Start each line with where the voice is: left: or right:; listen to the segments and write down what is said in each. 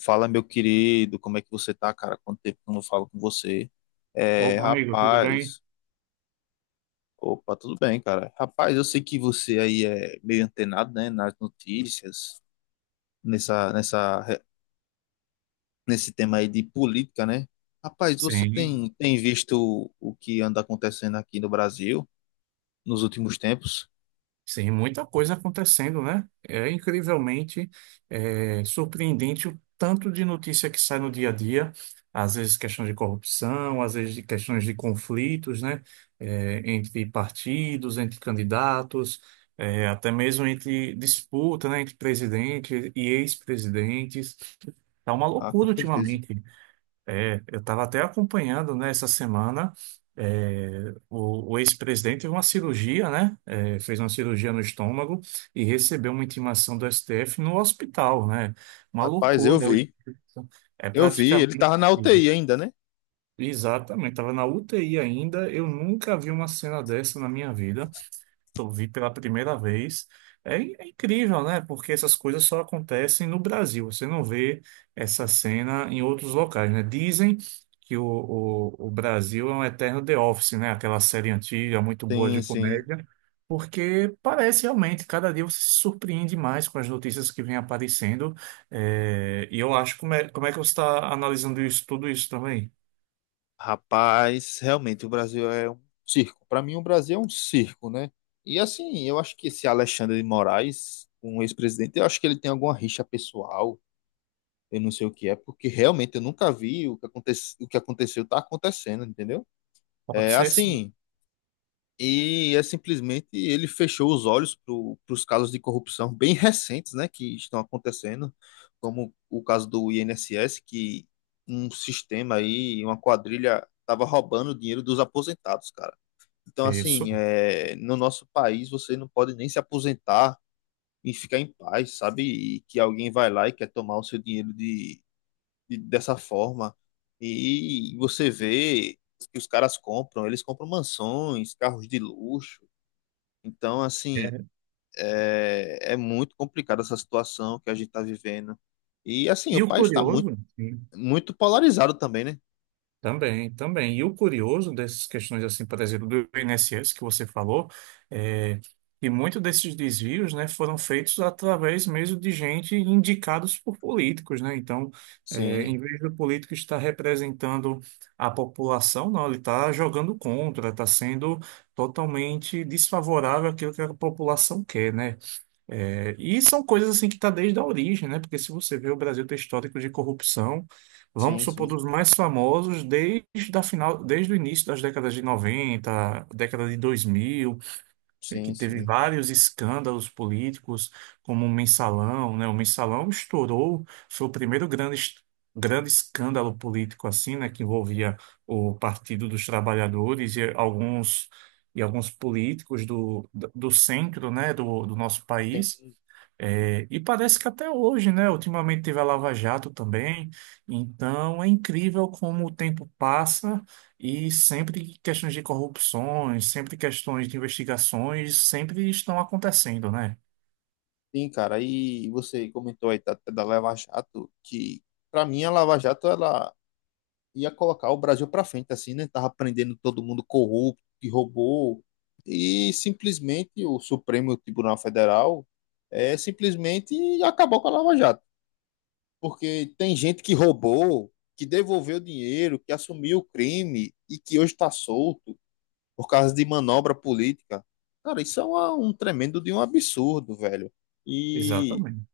left: Fala, meu querido, como é que você tá, cara? Quanto tempo que eu não falo com você? É,
right: Opa, amigo, tudo bem?
left: rapaz, opa, tudo bem, cara. Rapaz, eu sei que você aí é meio antenado, né, nas notícias, nessa, nessa, nesse tema aí de política, né? Rapaz, você
right: Sim,
left: tem visto o que anda acontecendo aqui no Brasil nos últimos tempos?
right: sim, muita coisa acontecendo, né? Surpreendente o tanto de notícia que sai no dia a dia, às vezes questões de corrupção, às vezes de questões de conflitos, né? Entre partidos, entre candidatos, até mesmo entre disputa, né? Entre presidente e ex-presidentes. Tá uma
left: Ah, com
right: loucura
left: certeza.
right: ultimamente. Eu estava até acompanhando, né, essa semana, o ex-presidente teve uma cirurgia, né, fez uma cirurgia no estômago e recebeu uma intimação do STF no hospital, né, uma
left: Rapaz, eu
right: loucura,
left: vi,
right: é
left: eu vi, ele
right: praticamente,
left: tava na UTI ainda, né?
right: exatamente, estava na UTI ainda, eu nunca vi uma cena dessa na minha vida, eu vi pela primeira vez. É incrível, né? Porque essas coisas só acontecem no Brasil. Você não vê essa cena em outros locais, né? Dizem que o Brasil é um eterno The Office, né? Aquela série antiga, muito boa de
left: Sim, sim.
right: comédia, porque parece realmente, cada dia você se surpreende mais com as notícias que vêm aparecendo. É, e eu acho, como é que você está analisando isso, tudo isso também?
left: Rapaz, realmente o Brasil é um circo. Para mim, o Brasil é um circo, né? E assim, eu acho que esse Alexandre de Moraes, um ex-presidente, eu acho que ele tem alguma rixa pessoal, eu não sei o que é, porque realmente eu nunca vi o que aconteceu, tá acontecendo, entendeu?
right: Pode
left: É
right: ser sim.
left: assim. E é simplesmente ele fechou os olhos para os casos de corrupção bem recentes, né, que estão acontecendo, como o caso do INSS, que um sistema aí, uma quadrilha, estava roubando o dinheiro dos aposentados, cara. Então,
right: Isso.
left: assim, no nosso país você não pode nem se aposentar e ficar em paz, sabe? E que alguém vai lá e quer tomar o seu dinheiro dessa forma. E você vê que os caras compram, eles compram mansões, carros de luxo então, assim,
right: É.
left: é muito complicada essa situação que a gente está vivendo. E, assim, o
right: E o
left: país está muito,
right: curioso, sim.
left: muito polarizado também, né?
right: Também, também. E o curioso dessas questões, assim, por exemplo, do INSS que você falou, é que muitos desses desvios, né, foram feitos através mesmo de gente indicados por políticos, né? Então,
left: Sim,
right: em vez do político estar representando a população, não, ele está jogando contra, está sendo totalmente desfavorável àquilo que a população quer, né? É, e são coisas assim que está desde a origem, né? Porque se você vê o Brasil ter histórico de corrupção, vamos
left: sim,
right: supor,
left: sim,
right: dos mais famosos desde a final, desde o início das décadas de 90, década de 2000, que
left: sim,
right: teve
left: sim.
right: vários escândalos políticos, como o Mensalão, né? O Mensalão estourou, foi o primeiro grande, grande escândalo político assim, né? Que envolvia o Partido dos Trabalhadores e alguns políticos do, do centro, né? Do nosso país.
left: Tem,
right: É, e parece que até hoje, né? Ultimamente teve a Lava Jato também. Então é incrível como o tempo passa e sempre questões de corrupções, sempre questões de investigações, sempre estão acontecendo, né?
left: sim, cara. E você comentou aí da Lava Jato, que para mim a Lava Jato ela ia colocar o Brasil para frente, assim, né? Tava prendendo todo mundo corrupto, que roubou. E simplesmente o Supremo Tribunal Federal simplesmente acabou com a Lava Jato. Porque tem gente que roubou, que devolveu dinheiro, que assumiu o crime e que hoje está solto por causa de manobra política. Cara, isso é um tremendo de um absurdo, velho. E,
right: Exatamente.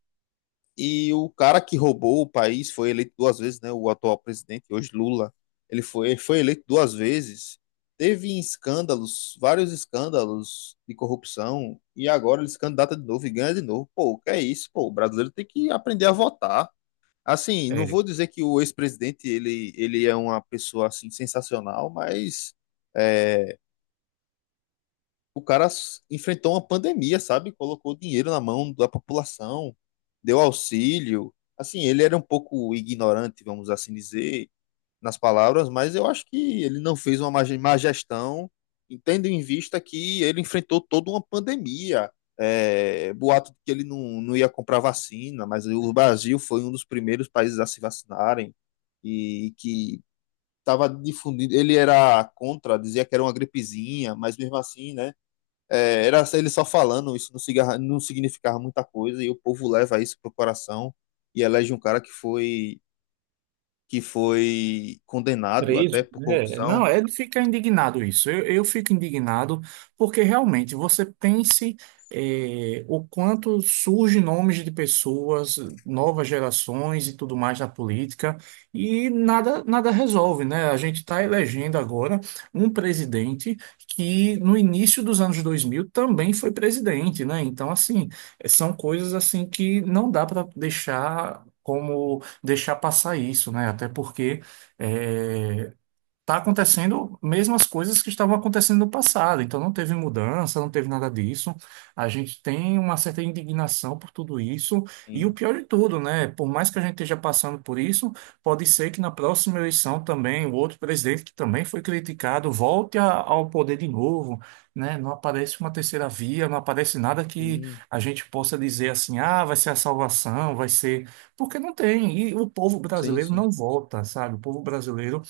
left: e o cara que roubou o país foi eleito duas vezes, né? O atual presidente, hoje Lula, ele foi eleito duas vezes. Teve escândalos, vários escândalos de corrupção, e agora ele se candidata de novo e ganha de novo. Pô, o que é isso? Pô, o brasileiro tem que aprender a votar. Assim, não vou dizer que o ex-presidente ele é uma pessoa assim sensacional, mas é, o cara enfrentou uma pandemia, sabe? Colocou dinheiro na mão da população, deu auxílio. Assim, ele era um pouco ignorante, vamos assim dizer nas palavras, mas eu acho que ele não fez uma má gestão, tendo em vista que ele enfrentou toda uma pandemia. É, boato de que ele não ia comprar vacina, mas o Brasil foi um dos primeiros países a se vacinarem e que estava difundindo. Ele era contra, dizia que era uma gripezinha, mas mesmo assim, né? Era ele só falando, isso não, não significava muita coisa e o povo leva isso pro coração e elege um cara que foi condenado até
right: Preso,
left: por
right: né? Não,
left: corrupção.
right: é de ficar indignado isso. Eu fico indignado porque realmente você pense o quanto surge nomes de pessoas, novas gerações e tudo mais na política e nada resolve, né? A gente está elegendo agora um presidente que no início dos anos 2000 também foi presidente, né? Então, assim, são coisas assim que não dá para deixar como deixar passar isso, né? Até porque é, tá acontecendo mesmas coisas que estavam acontecendo no passado, então não teve mudança, não teve nada disso. A gente tem uma certa indignação por tudo isso, e o
left: Sim,
right: pior de tudo, né? Por mais que a gente esteja passando por isso, pode ser que na próxima eleição também o outro presidente que também foi criticado volte ao poder de novo, né? Não aparece uma terceira via, não aparece nada que
left: sim,
right: a gente possa dizer assim, ah, vai ser a salvação, vai ser. Porque não tem, e o povo
left: sim,
right: brasileiro
left: sim.
right: não volta, sabe? O povo brasileiro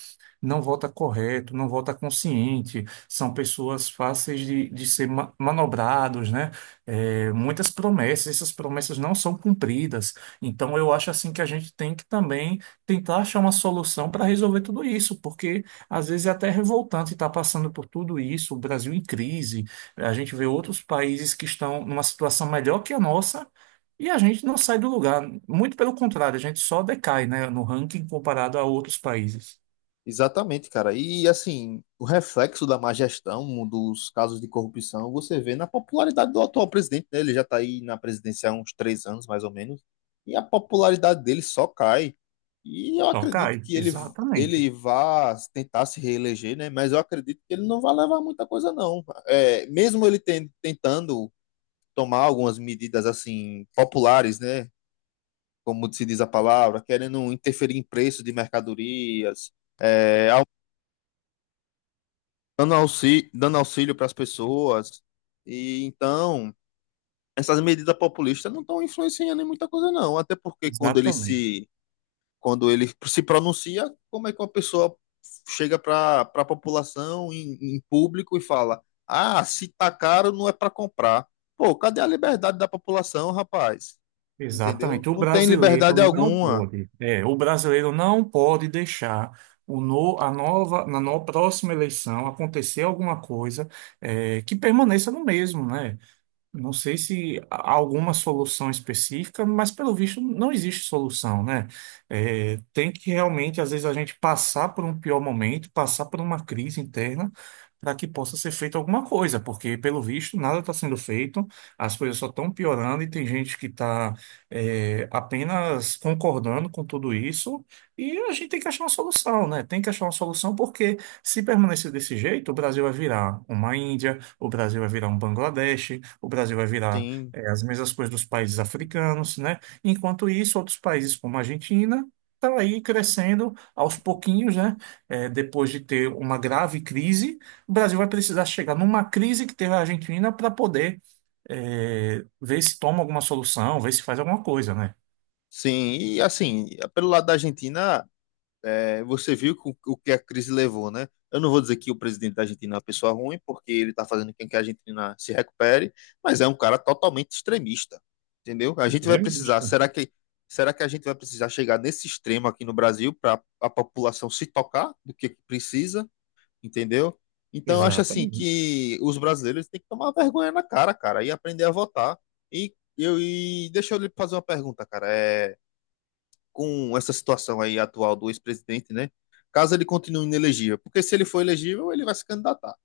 right: não vota correto, não vota consciente, são pessoas fáceis de ser manobrados, né? É, muitas promessas, essas promessas não são cumpridas. Então, eu acho assim que a gente tem que também tentar achar uma solução para resolver tudo isso, porque às vezes é até revoltante estar passando por tudo isso, o Brasil em crise, a gente vê outros países que estão numa situação melhor que a nossa. E a gente não sai do lugar, muito pelo contrário, a gente só decai, né, no ranking comparado a outros países.
left: Exatamente, cara. E assim, o reflexo da má gestão um dos casos de corrupção você vê na popularidade do atual presidente, né? Ele já está aí na presidência há uns 3 anos, mais ou menos, e a popularidade dele só cai. E eu
right: Só
left: acredito
right: cai,
left: que ele vá tentar se reeleger, né? Mas eu acredito que ele não vai levar muita coisa, não. Mesmo ele tentando tomar algumas medidas assim populares, né? como se diz a palavra, querendo interferir em preço de mercadorias, é, au- dando auxílio para as pessoas. E então, essas medidas populistas não estão influenciando em muita coisa, não. Até porque quando ele
right: exatamente,
left: se, quando ele se pronuncia, como é que uma pessoa chega para a população em público e fala: Ah, se tá caro, não é para comprar. Pô, cadê a liberdade da população, rapaz? Entendeu?
right: exatamente. O
left: Não tem liberdade
right: brasileiro não
left: alguma.
right: pode, é, o brasileiro não pode deixar o no, a nova, na no- próxima eleição acontecer alguma coisa que permaneça no mesmo, né? Não sei se há alguma solução específica, mas pelo visto não existe solução, né? É, tem que realmente, às vezes, a gente passar por um pior momento, passar por uma crise interna, para que possa ser feita alguma coisa, porque pelo visto nada está sendo feito, as coisas só estão piorando e tem gente que está, apenas concordando com tudo isso e a gente tem que achar uma solução, né? Tem que achar uma solução, porque se permanecer desse jeito, o Brasil vai virar uma Índia. O Brasil vai virar um Bangladesh, o Brasil vai virar
left: Sim.
right: as mesmas coisas dos países africanos, né? Enquanto isso, outros países como a Argentina estão aí crescendo aos pouquinhos, né? Depois de ter uma grave crise, o Brasil vai precisar chegar numa crise que teve a Argentina para poder ver se toma alguma solução, ver se faz alguma coisa, né?
left: Sim, e assim, pelo lado da Argentina, você viu o que a crise levou, né? Eu não vou dizer que o presidente da Argentina é uma pessoa ruim, porque ele está fazendo com que a Argentina se recupere, mas é um cara totalmente extremista, entendeu? A gente vai precisar,
right: Extremista.
left: será que a gente vai precisar chegar nesse extremo aqui no Brasil para a população se tocar do que precisa, entendeu? Então, eu acho assim
right: Exatamente.
left: que os brasileiros têm que tomar vergonha na cara, cara, e aprender a votar. E deixa eu lhe fazer uma pergunta, cara. Com essa situação aí atual do ex-presidente, né? Caso ele continue inelegível, porque se ele for elegível, ele vai se candidatar.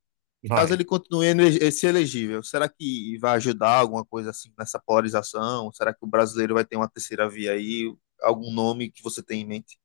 left: Caso
right: Vai.
left: ele continue se elegível, será que vai ajudar alguma coisa assim nessa polarização? Será que o brasileiro vai ter uma terceira via aí? Algum nome que você tem em mente?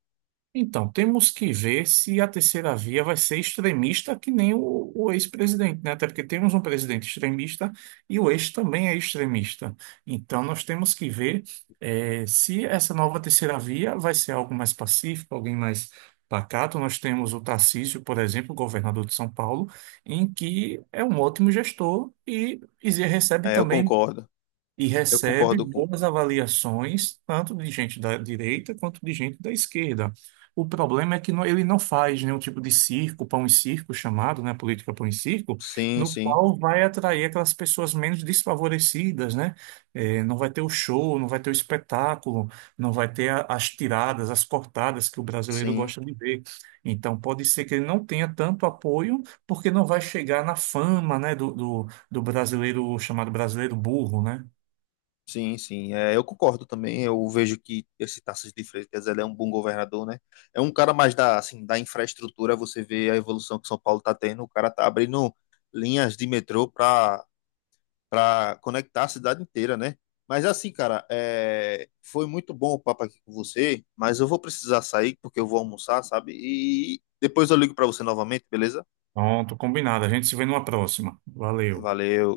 right: Então, temos que ver se a terceira via vai ser extremista que nem o ex-presidente, né? Até porque temos um presidente extremista e o ex também é extremista. Então, nós temos que ver se essa nova terceira via vai ser algo mais pacífico, alguém mais pacato. Nós temos o Tarcísio, por exemplo, governador de São Paulo, em que é um ótimo gestor e recebe
left: É, eu
right: também
left: concordo.
right: e
left: Eu
right: recebe
left: concordo com.
right: boas avaliações, tanto de gente da direita quanto de gente da esquerda. O problema é que ele não faz nenhum tipo de circo, pão e circo chamado, né, política pão e circo,
left: Sim,
right: no
left: sim,
right: qual vai atrair aquelas pessoas menos desfavorecidas, né? Eh, não vai ter o show, não vai ter o espetáculo, não vai ter as tiradas, as cortadas que o brasileiro
left: sim.
right: gosta de ver. Então pode ser que ele não tenha tanto apoio, porque não vai chegar na fama, né, do brasileiro chamado brasileiro burro, né?
left: Sim, sim, eu concordo também. Eu vejo que esse Tarcísio de Freitas ele é um bom governador, né? É um cara mais da, assim, da infraestrutura. Você vê a evolução que São Paulo está tendo. O cara tá abrindo linhas de metrô para conectar a cidade inteira, né? Mas assim, cara, foi muito bom o papo aqui com você. Mas eu vou precisar sair porque eu vou almoçar, sabe? E depois eu ligo para você novamente, beleza?
right: Pronto, combinado. A gente se vê numa próxima. Valeu.
left: Valeu.